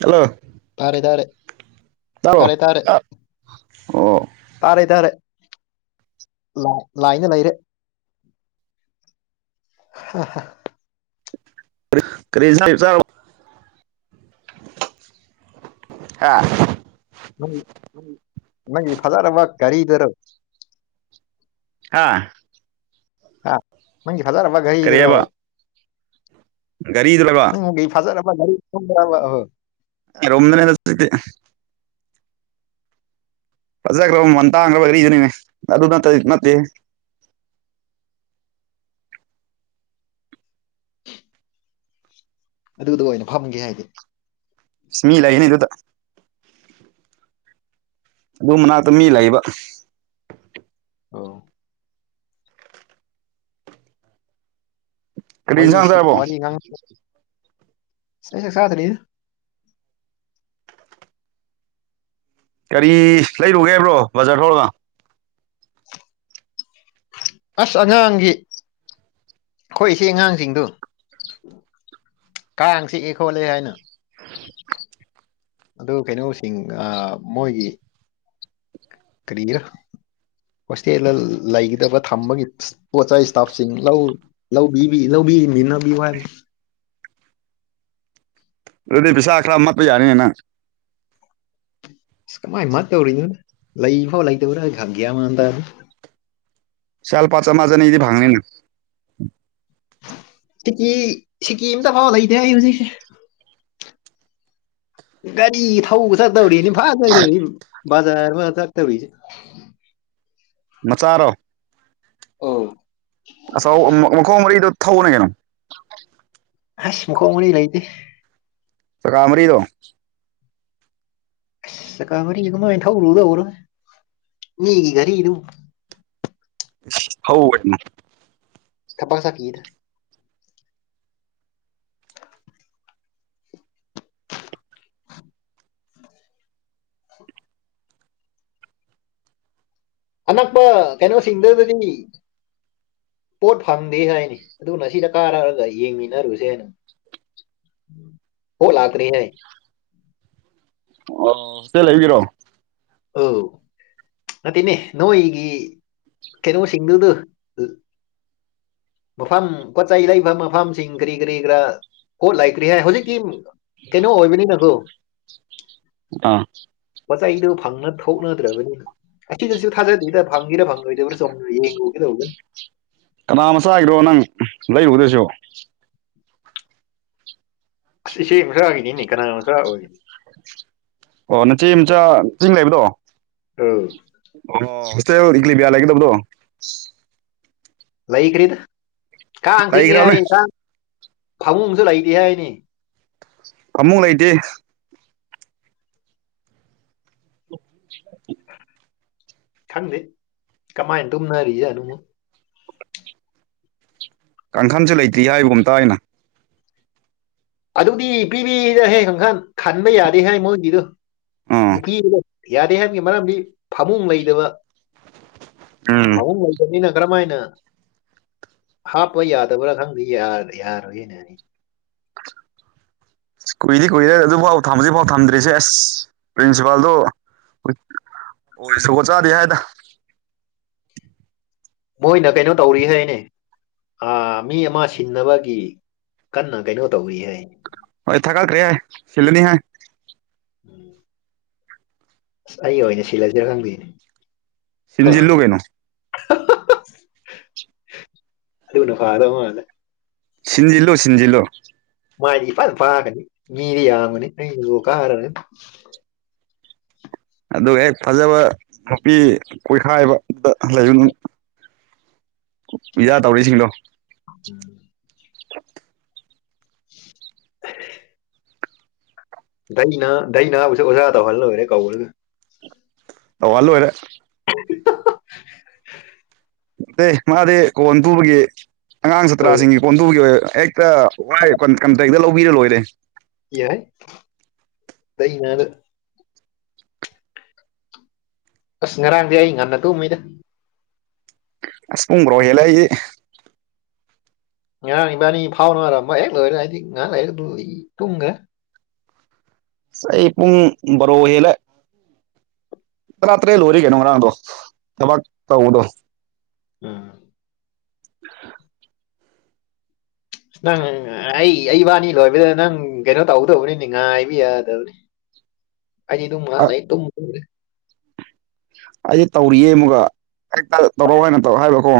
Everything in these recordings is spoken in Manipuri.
ꯆꯠꯂꯣ ꯐꯔꯦ ꯇꯥꯔꯦ ꯐꯔꯦ ꯇꯥꯔꯦ ꯑꯣ ꯇꯥꯔꯦ ꯇꯥꯔꯦ ꯂꯥꯏ ꯂꯥꯏꯟꯗ ꯂꯩꯔꯦ [unintelligible] ꯀꯔꯤ ꯏꯟꯁꯥꯡ ꯆꯥꯔ [inaudible] ꯍꯥꯥ ꯅꯪ ꯅꯪꯒꯤ ꯐꯖꯔꯕ ꯒꯥꯔꯤꯗꯨꯔꯣ ꯍꯥ ꯍꯥ ꯅꯪꯒꯤ ꯐꯖꯔꯕ ꯒꯔꯤꯗꯨꯔꯣ ꯀꯔꯤꯑꯕ ꯒꯥꯔꯤꯗꯨꯔꯕ ꯐꯥꯅꯥ ꯑꯩ [unintelligible] ꯔꯣꯝꯅ ꯁꯤ [unintelligible] ꯐꯖꯒ꯭ꯔ ꯃ‌ꯣꯟꯇꯥꯡꯕꯔꯤꯅꯤ ꯑꯗꯨ ꯅꯠ ꯅꯠꯇꯦ ꯑꯗꯨꯗꯨ ꯑꯣꯏꯅ ꯐꯝꯒꯦ ꯍꯥꯏꯗꯦ꯫ ꯑꯁ ꯃꯤ ꯂꯩꯒꯅꯤ ꯑꯗꯨꯗ ꯌꯨꯝ ꯃꯅꯥꯛꯇ ꯃꯤ ꯂꯩꯕ ꯑꯣ ꯀꯔꯤ ꯋꯥꯔꯤꯁꯨ ꯏꯟꯁꯥꯡꯕꯣ ꯋꯥꯔꯤ ꯉꯥꯡ ꯑꯩ ꯆꯥꯛ ꯆꯗꯔꯤꯌꯦ ꯀꯔꯤ ꯂꯩꯔꯨꯒꯦ ꯍꯥꯏꯕ꯭ꯔꯣ ꯕꯖꯥꯔ ꯐꯥꯎꯕ ꯑꯁ ꯑꯉꯥꯡꯒꯤ ꯑꯩꯈꯣꯏ ꯏꯆꯦ ꯑꯉꯥꯡꯁꯤꯡꯗꯨ ꯀꯪ ꯆꯤꯛꯀꯦ ꯈꯣꯠꯂꯦꯍꯥꯏꯅ ꯑꯗꯨ ꯀꯩꯅꯣꯁꯤꯡ ꯃꯣꯏꯒꯤ ꯀꯥꯔꯤꯔꯥ ꯍꯣꯁꯇꯦꯜꯗ ꯂꯩꯒꯗꯕ ꯊꯝꯕꯒꯤ ꯄꯣꯠ ꯏꯁꯇꯥꯐꯁꯤꯡ ꯂꯧ ꯂꯧꯕꯤꯕꯤ ꯂꯧꯕꯤ ꯃꯤꯅ ꯋꯥꯏꯅꯤ ꯑꯗꯨꯗꯤ ꯄꯕꯤꯁꯥ ꯈꯔ ꯃꯠꯇ ꯌꯥꯅꯤꯅ ꯅꯪ ꯑꯁ ꯀꯃꯥꯏ ꯃꯥ ꯇꯧꯔꯤꯅꯣ ꯂꯩꯐꯥꯎ ꯂꯩꯗꯧꯔ ꯒꯌ꯭ꯥꯟ ꯃꯥꯟ ꯇꯥꯗꯦ ꯫ ꯆꯦꯜ ꯆꯥꯃ ꯆꯥꯅꯤꯗꯤ ꯐꯪꯅꯤꯅ ꯁꯤꯀꯤ ꯁꯤꯀꯤꯝꯇ ꯐꯥꯎ ꯂꯩꯇꯦ ꯑꯩ ꯍꯧꯖꯤꯛꯁꯦ ꯒꯥꯔꯤ ꯊꯧꯕꯒ ꯆꯠꯇꯧꯔꯤ ꯏꯐꯥ ꯆꯗꯧꯔꯤ ꯕꯖꯥꯔ ꯑꯃ ꯆꯠꯇꯧꯔꯤꯁꯦ ꯃꯆꯥꯔꯣ ꯑꯣ ꯑꯥꯎ ꯃꯈꯣꯡ ꯃꯔꯤꯗꯣ ꯊꯧꯕꯅ ꯀꯩꯅꯣ ꯑꯁ ꯃꯈꯣꯡ ꯃꯥꯔꯤ ꯂꯩꯇꯦ꯫ ꯆꯥꯀꯥꯃꯔꯤꯔꯣ ꯑꯁ ꯆꯀꯥ ꯃꯔꯤ ꯀꯃꯥꯏ ꯊꯧꯔꯨꯗꯔ ꯃꯤꯒꯤ ꯒꯔꯤ ꯗꯨ ꯏꯁ ꯊꯥꯎ ꯀꯩꯅꯣ ꯊꯕꯛ ꯆꯠꯈꯤꯗ ꯑꯅꯛꯄ ꯀꯩꯅꯣꯁꯤꯡꯗꯨꯗꯤ ꯄꯣꯠ ꯐꯪꯗꯦ ꯍꯥꯏꯔꯤ ꯑꯗꯨꯅ ꯁꯤꯗ ꯀꯥꯔꯛꯑꯒ ꯌꯦꯡꯃꯤꯟꯅꯔꯨꯁꯦ ꯍꯥꯏꯅ ꯄꯣꯠ ꯂꯛꯇꯔ꯭ꯦꯍꯥꯏ ꯑꯣ ꯍꯣꯁꯇ꯭ꯦꯜ ꯂꯩꯔꯤꯔꯣ ꯑꯣ ꯅꯠꯇꯦꯅꯦ ꯅꯣꯏꯒꯤ ꯀꯩꯅꯣꯁꯤꯡꯗꯨꯗꯨ ꯃꯐꯝ ꯄꯣꯠ ꯆꯩ ꯂꯩꯕ ꯃꯐꯝꯁꯤꯡ ꯀꯔꯤ ꯀꯔꯤ ꯈꯔ ꯄꯣꯠ ꯂꯩꯇ꯭ꯔꯤ ꯍꯥꯏ ꯍꯨꯖꯤꯛꯇꯤ ꯀꯩꯅꯣ ꯑꯣꯏꯕꯅꯤꯅꯀꯣ [unintelligible] ꯄꯣꯠ ꯆꯩꯗꯨ ꯐꯪꯅ ꯊꯣꯛꯅꯗ꯭ꯔꯕꯅꯤꯅ ꯑꯁꯤꯗꯁꯨ ꯊꯥꯖꯗꯦꯗ ꯐꯪꯉꯤꯔꯥ ꯐꯪꯂꯣꯏꯗꯕ꯭ꯔꯥ ꯌꯦꯡꯉꯨꯒꯦꯗꯧꯕꯅꯤ ꯀꯅꯥ ꯃꯆꯥꯒꯤꯔꯣ ꯅꯪ ꯂꯩꯔꯨꯗꯣꯏꯖꯤꯕꯣ ꯑꯁ ꯏꯆꯦ ꯃꯆꯥꯒꯤꯅꯤꯅꯦ ꯀꯅꯥ ꯃꯆꯥ ꯑꯣꯏ ꯑꯣ ꯅꯆꯦ ꯃꯆꯥ ꯆꯤꯡ ꯂꯩꯕꯗꯣ ꯑꯧ ꯑꯣꯁꯤꯁꯇꯔ ꯑ‌ꯣꯂꯤꯕꯤ ꯌꯥ ꯂꯩꯒꯗꯕꯗꯣ ꯂꯩꯈ꯭ꯔꯤꯗ ꯀꯥꯡ ꯆꯥꯛꯏ ꯂꯩꯈ꯭ꯔꯕꯅꯦ ꯍꯥꯏ ꯀꯥꯡ ꯐꯃꯨꯡꯗ ꯂꯩꯇꯦ ꯍꯥꯏꯅꯤ ꯐꯥꯃꯨꯡ ꯂꯩꯇꯦ [unintelligible] [inaudible] ꯈꯪꯗꯦ ꯀꯃꯥꯏꯅ ꯇꯨꯝꯅꯔꯤꯖꯥꯠꯅꯨꯃꯨꯛ ꯀꯥꯡꯈꯟꯁꯨ ꯂꯩꯇꯤ ꯍꯥꯏꯕꯒꯨꯝ ꯇꯥꯏꯅ ꯑꯗꯨꯗꯤ ꯄꯤꯕꯤꯗ ꯍꯦ ꯀꯥꯡꯈꯟ ꯈꯟꯕ ꯌꯥꯗꯦ ꯍꯥꯏ ꯃꯣꯏꯒꯤꯗꯨ ꯑꯥ ꯅꯨꯄꯤꯗꯨꯅ ꯌꯥꯗꯦ ꯍꯥꯏꯕꯒꯤ ꯃꯔꯝꯗꯤ ꯐꯃꯨꯡ ꯂꯩꯇꯕ ꯎꯝ ꯐꯃꯨꯡ ꯅꯤꯅ ꯀꯔꯝꯃꯥꯏꯅ ꯍꯥꯞꯄ ꯌꯥꯗꯕ꯭ꯔꯥ ꯈꯪꯗꯦ ꯌꯥꯔꯣꯏꯅ ꯑꯅꯤ ꯀꯨꯏꯗꯤ ꯀꯨꯏꯔꯦ ꯑꯗꯨꯕꯥꯥꯎ ꯊꯝꯖꯤꯕꯥꯎ ꯊꯝꯗ꯭ꯔꯤꯁꯦ ꯑꯦꯁ ꯄ꯭ꯔꯤꯟꯁꯤꯄꯥꯜꯗꯣ [unintelligible] ꯖꯨꯒꯣꯠ ꯆꯥꯗꯦ ꯍꯥꯏꯗ ꯃꯣꯏꯅ ꯀꯩꯅꯣ ꯇꯧꯔꯤꯍꯥꯏꯅꯦ ꯑꯥ ꯃꯤ ꯑꯃ ꯁꯤꯟꯅꯕꯒꯤ ꯀꯟꯅ ꯀꯩꯅꯣ ꯇꯧꯔꯤ ꯍꯥꯏ ꯍꯣꯏ ꯊꯥꯒꯠꯈꯔ꯭ꯦ ꯍꯥꯏ ꯁꯤꯜꯂꯅꯤ ꯍꯥꯏ ꯎꯝ ꯑꯁ ꯑꯩ ꯑꯣꯏꯅ ꯁꯤꯜꯂꯖꯤꯔ ꯈꯪꯗꯦꯅꯦ ꯍ ꯁꯤꯟꯖꯤꯜꯂꯨ ꯀꯩꯅꯣ ꯑꯗꯨꯅ ꯐꯥꯒ ꯗꯧ ꯃꯥꯜꯂꯦ ꯁꯤꯟꯖꯤꯜꯂꯨ ꯁꯤꯟꯖꯤꯜꯂꯨ ꯃꯥꯏꯗꯤ ꯐꯅ ꯄꯥꯛꯀꯥꯅꯤ ꯃꯤꯗꯤ ꯌꯥꯝꯕꯅꯤ [unintelligible] ꯑꯗꯨꯒ ꯍꯦꯛ ꯐꯖꯕ ꯅꯨꯄꯤ ꯀꯣꯏꯈꯥꯏꯕꯗ ꯂꯩꯌꯨ ꯅꯪ ꯎꯌꯥ ꯇꯧꯔꯤꯁꯤꯡꯗꯣ [inaudible] [unintelligible] ꯗꯩꯅꯥ ꯗꯩꯅꯥ ꯕꯨꯁꯨ ꯑꯣꯖꯥ ꯇꯧꯍꯜ ꯂꯣꯏꯔꯦ ꯀꯧꯔꯒ ꯇꯧꯍꯜ ꯂꯣꯏꯔꯦ [unintelligible] ꯑꯦ ꯃꯥꯗꯤ ꯀꯣꯟ ꯇꯨꯕꯒꯤ ꯑꯉꯥꯡ ꯑ ꯁꯥꯇ꯭ꯔꯥꯁꯤꯡꯒꯤ ꯀꯣꯟ ꯇꯨꯕꯒꯤ ꯑꯣꯏ ꯍꯦꯛ ꯇꯥ ꯋꯥꯏ ꯀꯟꯇꯦꯛꯇ ꯂꯧꯕꯤꯔ ꯂꯣꯏꯔꯦ ꯌꯥꯏ ꯇꯩꯅ ꯑꯁ ꯉꯔꯥꯡꯗꯤ ꯑꯩ ꯉꯟꯅ ꯇꯨꯝꯃꯤꯗ ꯑꯁ ꯄꯨꯡꯕ꯭ꯔꯣ ꯍꯦꯜꯂꯦ ꯑꯩꯗꯤ ꯉꯔꯥꯡ ꯏꯕꯥꯅꯤ ꯐꯥꯎꯅꯔꯝꯕ ꯍꯦꯛ ꯂꯣꯏꯔ ꯑꯩꯗꯤ ꯉꯥꯍꯥꯛ ꯂꯩꯔ ꯑꯗꯨ ꯇꯨꯝꯒꯔ꯭ꯦ ꯑꯁ ꯑꯩ ꯄꯨꯡ ꯕꯔꯣ ꯍꯦꯜꯂꯦ ꯇꯔꯥ ꯇꯔꯦꯠ ꯂꯣꯏꯔꯦ ꯀꯩꯅ ꯉꯔꯥꯡꯗꯣ ꯊꯕꯛ ꯇꯧꯕꯗꯣ ꯎꯝ ꯅꯪ ꯑꯩ ꯑꯩꯕꯥꯅꯤ ꯂꯣꯏꯕꯗ ꯅꯪ ꯀꯩꯅꯣ ꯇꯧꯗꯧꯕꯅꯤꯅꯤ ꯉꯥꯏꯕ ꯌꯥꯗꯕꯅꯤ ꯑꯩꯗꯤ ꯗꯨꯝ ꯉꯥꯛ ꯂꯩ [unintelligible] ꯑꯩꯗꯤ ꯇꯧꯔꯤꯌꯦ ꯑꯃꯨꯛꯒ ꯍꯦꯛꯇ ꯇꯧꯔꯑꯣ ꯍꯥꯏꯅ ꯇꯧ ꯍꯥꯏꯕꯀꯣ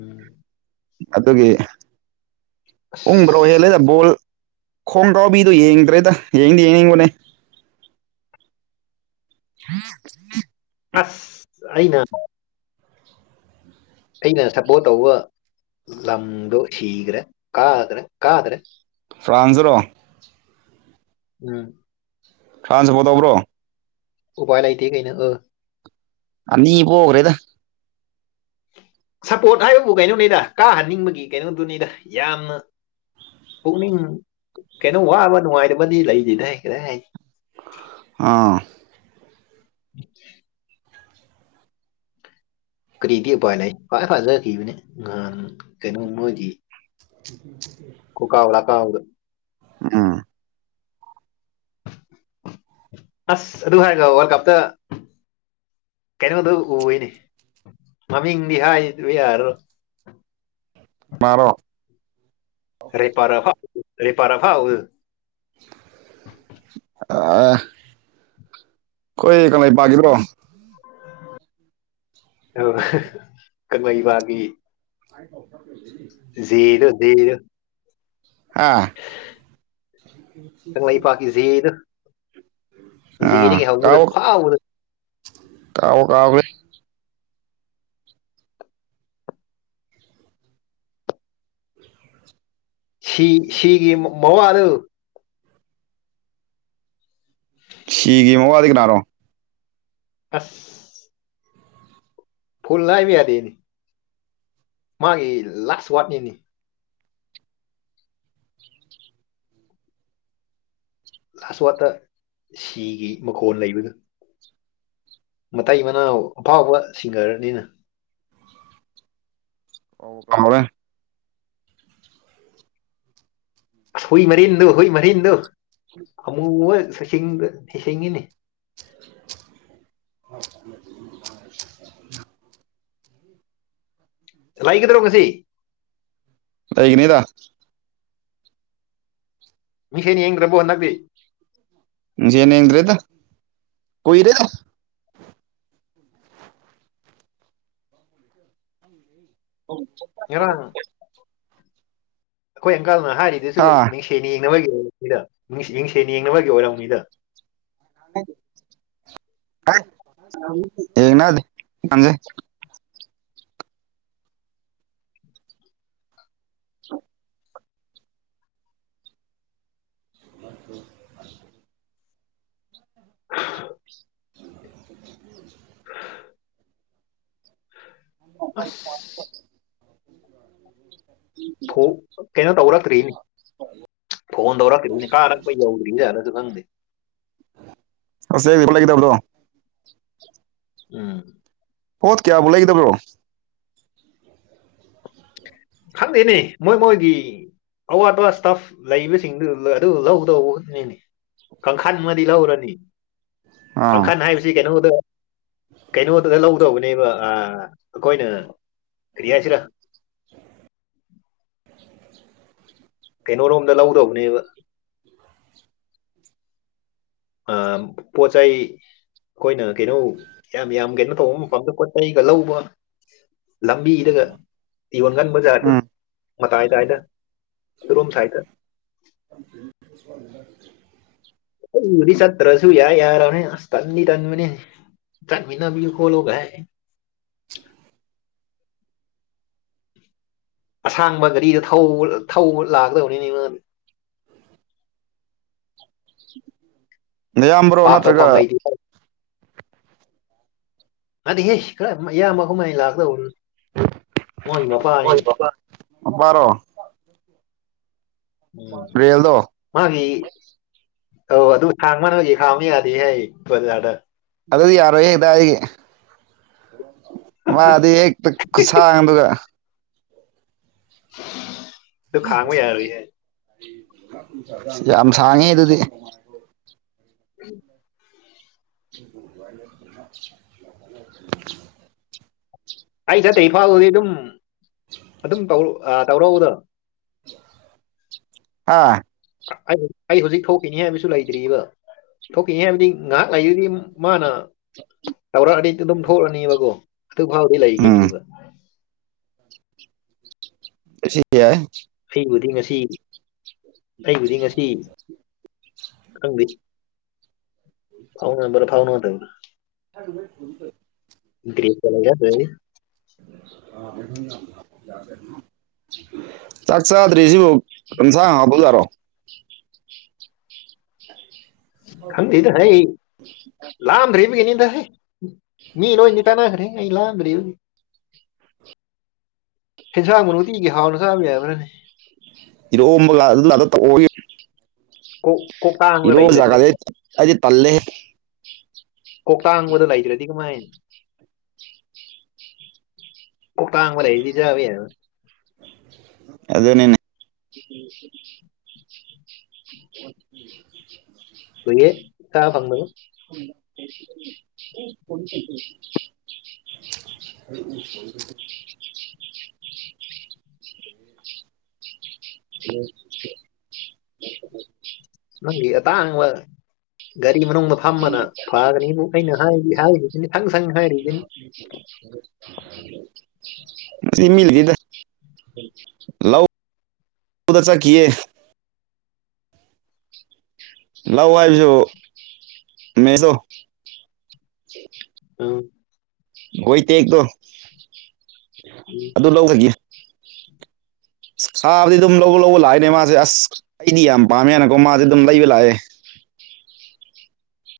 ꯎꯝ ꯑꯗꯨꯒꯤ ꯎꯕ ꯍꯣ ꯍꯦꯜꯂꯦꯗ ꯕꯣꯜ ꯈꯣꯡꯒꯥꯎꯕꯤꯗꯣ ꯌꯦꯡꯗ꯭ꯔꯦꯗ ꯌꯦꯡꯗꯤ ꯌꯦꯡꯅꯤꯡꯕꯅꯦ [inaudible] ꯑꯁ ꯑꯩꯅ ꯑꯩꯅ ꯁꯞꯄꯣꯔꯠ ꯇꯧꯕ ꯂꯝꯗꯣ ꯁꯤꯈ꯭ꯔꯦ ꯀꯥꯗ꯭ꯔꯦ ꯀꯥꯗ꯭ꯔꯦ ꯐ꯭ꯔꯥꯟꯖꯔꯣ ꯎꯝ ꯇ꯭ꯔꯥꯟꯁ ꯁꯄꯣꯔꯠ ꯇꯧꯕ꯭ꯔꯣ ꯎꯄꯥꯏ ꯂꯩꯇꯦ ꯀꯩꯅ ꯎ ꯑꯅꯤ ꯄꯣꯒ꯭ꯔꯦꯗ ꯁꯄꯣꯠ ꯍꯥꯏꯕꯕꯨ ꯀꯩꯅꯣꯅꯤꯗ ꯀꯥꯍꯟꯅꯤꯡꯕꯒꯤ ꯀꯩꯅꯣꯗꯨꯅꯤꯗ ꯌꯥꯝꯅ ꯄꯨꯛꯅꯤꯡ ꯀꯩꯅꯣ ꯋꯥꯕ ꯅꯨꯡꯉꯥꯏꯇꯕꯗꯤ ꯂꯩꯇꯦꯗꯍꯦ ꯀꯗꯥꯏꯗꯩꯩ ꯑꯥ [inaudible] ꯀꯔꯤꯗꯤ ꯎꯄꯥꯏ ꯂꯩ ꯈ꯭ꯋꯥꯏ ꯐꯥꯖ ꯏꯕꯅꯦ ꯉꯍꯥꯟ ꯀꯩꯅꯣ ꯃꯣꯏꯒꯤ [unintelligible] ꯀꯣꯀꯥ ꯀꯣꯂꯥ ꯀꯥꯥꯎꯗ ꯑꯝ ꯑꯁ ꯑꯗꯨ ꯍꯥꯏꯔꯒ ꯋꯥꯔꯜ ꯀꯞꯇ ꯀꯩꯅꯣꯗ ꯎꯏꯌꯦꯅꯦ ꯃꯃꯤꯡꯗꯤ ꯍꯥꯏꯕ ꯌꯥꯔꯔꯣ ꯃꯥꯔꯣ ꯔꯦꯄꯥꯔ ꯐꯥꯎ ꯔꯦꯄꯥꯔ ꯐꯥꯎ ꯑ ꯑꯩꯈꯣꯏ ꯀꯪꯂꯩꯄꯥꯒꯤꯗ꯭ꯔꯣ ꯑ ꯀꯪꯂꯩꯕꯥꯒꯤ ꯑꯥꯢ ꯑꯣ ꯖꯤꯗꯣ ꯗꯤꯗꯣ ꯍꯥ ꯀꯪꯂꯩꯄꯥꯛꯀꯤ ꯖꯦꯗꯣ ꯑꯥ ꯖꯦꯗꯒꯤ ꯍꯧꯕꯗꯣ ꯐꯥꯎꯕꯗ ꯀꯥꯎꯕꯨ ꯀꯥꯎꯒ꯭ꯔꯦ ꯁꯤ ꯁꯤꯒꯤ ꯃꯋꯥꯗꯨ ꯁꯤꯒꯤ ꯃꯋꯥ ꯑꯗꯤ ꯀꯅꯥꯔꯣ ꯑꯁ ꯐꯨꯜ ꯍꯥꯏꯕ ꯌꯥꯗꯦꯅꯤ ꯃꯥꯒꯤ ꯂꯥꯁ ꯋꯥꯔꯠꯅꯤꯅꯦ ꯂꯥꯁ ꯋꯥꯔꯠꯇ ꯁꯤꯒꯤ ꯃꯈꯣꯟ ꯂꯩꯕꯗ ꯃꯇꯩ ꯃꯅꯥꯎ ꯑꯐꯥꯎꯕ ꯁꯤꯡꯒꯔꯅꯤꯅ [unintelligible] ꯑꯁ ꯍꯨꯏ ꯃꯔꯤꯟꯗꯣ ꯍꯨꯏ ꯃꯔꯤꯟꯗꯣ ꯑꯃꯨꯃ ꯁꯣꯏꯁꯤꯡ ꯁꯤꯡꯉꯤꯅꯤ [unintelligible] ꯂꯩꯒꯗ꯭ꯔꯣ ꯉꯁꯤ ꯂꯩꯒꯅꯤꯗ ꯃꯤꯡꯁꯦꯟ ꯌꯦꯡꯗꯔꯕꯣ ꯅꯡꯗꯤ ꯃꯤꯠꯁꯦꯜ ꯌꯦꯡꯗ꯭ꯔꯦꯗ ꯀꯨꯏꯔꯦꯗ ꯎ ꯉꯔꯥꯡ ꯑꯩꯈꯣꯏ ꯑꯪꯀꯥꯜꯅ ꯍꯥꯏꯔꯤꯗꯨꯁꯨ ꯍꯥ ꯃꯤꯡꯁꯦꯟ ꯌꯦꯡꯅꯕꯒꯤ ꯑꯣꯏꯔꯃꯤꯗ ꯃꯤꯡꯁ ꯃꯤꯡꯁꯦꯜ ꯌꯦꯡꯅꯕꯒꯤ ꯑꯣꯏꯔꯝꯃꯤꯗ [unintelligible] [inaudible] [unintelligible] [inaudible] ꯑꯁ ꯍ ꯍ ꯀꯩꯅꯣ ꯇꯧꯔꯛꯛꯇ ꯔꯔꯤꯅꯤ ꯐꯣꯟ ꯇꯧꯔꯛꯇꯈꯤꯕꯗꯨꯅꯤ ꯀꯥꯔꯛꯄ ꯌꯧꯗ꯭ꯔꯤꯅꯦꯅꯁꯨ ꯈꯪꯗꯦ ꯍꯁ ꯑꯩꯒꯤ ꯄꯣꯠ ꯂꯩꯒꯗꯕꯗꯣ ꯎꯝ ꯄꯣꯠ ꯀꯌꯥꯕꯨ ꯂꯩꯒꯗꯕ꯭ꯔꯣ ꯈꯪꯗꯦꯅꯦ ꯃꯣꯏ ꯃꯣꯏꯒꯤ ꯑꯋꯥꯠ ꯑꯄꯥ ꯁꯇꯥꯐ ꯂꯩꯕꯁꯤꯡꯗꯨ ꯑꯗꯨ ꯂꯧꯧꯗꯧꯕꯠꯅꯦꯅꯦ ꯀꯥꯡꯈꯟ ꯑꯃꯗꯤ ꯂꯧꯔꯅꯤ ꯑꯥ ꯀꯥꯡꯈꯟ ꯍꯥꯏꯕꯁꯤ ꯀꯩꯅꯣꯗ ꯀꯩꯅꯣꯗꯨꯗ ꯂꯧꯗꯧꯕꯅꯦꯕ ꯑꯩꯈꯣꯏꯅ ꯀꯔꯤ ꯍꯥꯏꯁꯤꯔꯥ [inaudible] ꯀꯩꯅꯣꯔꯣꯝꯗ ꯂꯧꯗꯧꯕꯅꯦꯕ ꯑ ꯄꯣ ꯆꯩꯥꯏ ꯑꯩꯈꯣꯏꯅ ꯀꯩꯅꯣ ꯌꯥꯝ ꯌꯥꯝ ꯀꯩꯅꯣ ꯇꯧꯕ ꯃꯐꯝꯗꯣ ꯄꯣꯠ ꯆꯩꯒ ꯂꯧꯕ ꯂꯝꯕꯤꯗꯒ ꯌꯣꯟꯒꯟꯕꯖꯥꯇꯣ ꯎꯝ ꯃꯇꯥꯏꯗꯥꯏꯗ ꯑꯗꯣꯝ ꯁꯏꯠꯇ [unintelligible] ꯑꯩꯕꯨꯗꯤ ꯆꯠꯇ꯭ꯔꯁꯨ ꯌꯥꯏ ꯌꯥꯔꯕꯅꯦ ꯑꯁ ꯇꯟꯗꯤ ꯇꯟꯕꯅꯦ ꯆꯠꯃꯤꯟꯅꯕꯒꯤ ꯈꯣꯂꯣꯒ ꯍꯥꯏ [unintelligible] ꯑꯁꯥꯡꯕ ꯒꯥꯔꯤꯗ ꯊꯧꯕ ꯂꯥꯛꯀꯗꯕꯅꯤꯅꯦ ꯑꯌꯥꯝꯕ꯭ꯔꯣ ꯄꯥꯞ ꯅꯠꯇ꯭ꯔꯒ ꯇꯧꯐꯝ ꯂꯩꯇꯦ ꯅꯠꯇꯦꯍꯦ ꯈꯔ ꯏꯌꯥꯝꯕꯒꯨꯝ ꯑꯩꯅ ꯂꯥꯛꯀꯗꯧꯕꯅꯤ ꯔꯣ ꯎꯝ ꯔꯦꯜꯗꯣ ꯃꯥꯒꯤ ꯑꯧ ꯑꯗꯨ ꯁꯥꯡ ꯃꯥꯟꯅꯕꯒꯤ ꯈꯥꯎꯅꯤ ꯌꯥꯗꯦꯍ ꯕꯖꯥꯔꯗ ꯑꯗꯨꯗꯤ ꯌꯥꯔꯣꯏ ꯍꯥꯏꯗꯥꯒꯦ ꯃꯥꯗꯤ ꯍꯦꯛꯇ ꯈꯨꯠꯁꯥꯡ ꯑꯗꯨꯒ [unintelligible] ꯌꯥꯔꯣꯏ ꯍꯥꯏ ꯌꯥꯝ ꯁꯥꯡꯉꯦ ꯑꯗꯨꯗꯤ ꯎꯝ [inaudible] ꯑꯩ ꯆꯠꯇꯩ ꯐꯥꯎꯕꯗꯤ ꯑꯗꯨꯝ ꯑꯗꯨꯝ ꯇꯧ ꯑꯥ ꯇꯧꯔꯛꯎꯗ ꯑꯥ ꯑꯩ ꯑꯩ ꯍꯧꯖꯤꯛ ꯊꯣꯛꯈꯤꯅꯤ ꯍꯥꯏꯕꯁꯨ ꯂꯩꯇ꯭ꯑꯔꯤꯕ ꯊꯣꯛꯈꯤꯅꯤ ꯍꯥꯏꯕꯗꯤ ꯉꯥꯏꯍꯥꯛ ꯂꯩꯥꯛꯏꯗꯨꯗꯤ ꯃꯥꯅ ꯇꯧꯔꯛꯑꯗꯤ ꯑꯩꯗꯤ ꯑꯗꯨꯝ ꯐꯨꯔꯅꯤꯕꯀꯣ ꯑꯗꯨ ꯐꯥꯎꯗꯤ ꯎꯝ ꯂꯩꯈꯤꯅꯤꯕ [inaudible] ꯁꯤ ꯁꯤ ꯌꯥ ꯑꯩꯕꯨꯗꯤ ꯉꯁꯤ ꯑꯩꯕꯨꯗꯤ ꯉꯁꯤ ꯁꯪ ꯐꯥꯎꯅꯔ ꯐꯥꯎꯅ ꯇ ꯍ ꯔꯤ ꯀ ꯌꯥꯗꯗꯤ ꯑ [unintelligible] ꯆꯥꯛ ꯆꯥꯗ꯭ꯔꯤꯁꯤꯕꯨ ꯀꯟꯁꯥꯡ ꯍꯥꯞꯕꯖꯥꯔꯣ ꯈꯪꯗꯦꯗ ꯍ ꯂꯥꯝꯗ꯭ꯔꯦ ꯏꯕꯒꯤꯅꯤꯗ ꯍꯦ ꯃꯤ ꯂꯣꯏꯗꯤ ꯇꯅꯈ꯭ꯔꯦ ꯑꯩ ꯂꯥꯟꯅꯗꯤ ꯍꯦꯟꯁꯥꯡꯕꯨ ꯅꯨꯡꯇꯤꯒꯤ ꯍꯥꯎꯅ ꯆꯥꯕ ꯌꯥꯕ꯭ꯔꯥꯅꯦ ꯏꯗꯣ ꯑꯗꯨ ꯀꯣꯛ ꯀꯣꯛ ꯇꯥꯡꯕ ꯂꯩꯇ꯭ꯔꯗꯤ ꯔꯣꯖꯒꯗꯦ ꯑꯗꯨꯗꯤ ꯇꯜꯂꯦ ꯀꯣꯛꯇꯥꯡꯕꯗꯣ ꯂꯩꯒ꯭ꯔ ꯀꯃ ꯀ ꯀꯥꯡꯒꯕ ꯂꯩꯗꯤꯖꯕ ꯍꯥꯏ ꯑꯗꯨꯅꯤꯅꯦ ꯎꯝ ꯀꯣꯏꯑꯦ ꯆꯥꯕ ꯐꯪꯗꯕꯩ ꯎꯝ INAUDIBLE ꯅ ꯑ ꯇꯪ ꯒꯥꯔꯤ ꯃꯅꯨꯡꯗ ꯐꯝꯕꯅ ꯐꯒꯅꯤ ꯑꯩꯅ ꯍꯥꯏꯔꯤꯁꯤꯅꯤ ꯁꯪ ꯁꯪ ꯍꯥꯏꯔꯤꯁꯤꯅꯤ ꯁꯤ ꯁꯤ ꯃꯤꯜꯖꯗ ꯂꯗ ꯆꯀꯤꯌꯦ ꯂꯥꯛ ꯍꯥꯏꯕꯁꯨ ꯃꯗꯣ ꯑ ꯍꯣꯏ ꯇꯦꯛꯇꯣ ꯎꯝ ꯑꯗꯨ ꯂꯧꯕꯒꯤ ꯁꯥꯗꯤ ꯑꯗꯨꯝ ꯂꯧꯕ ꯂꯧꯕ ꯂꯥꯛꯑꯦꯅꯦ ꯃꯥꯁꯦ ꯑꯁ ꯑꯩꯗꯤ ꯌꯥꯝ ꯄꯥꯝꯃꯦ ꯍꯥꯏꯅꯀꯣ ꯃꯥꯁꯦ ꯑꯗꯨꯝ ꯂꯩꯕ ꯂꯥꯛꯑꯦ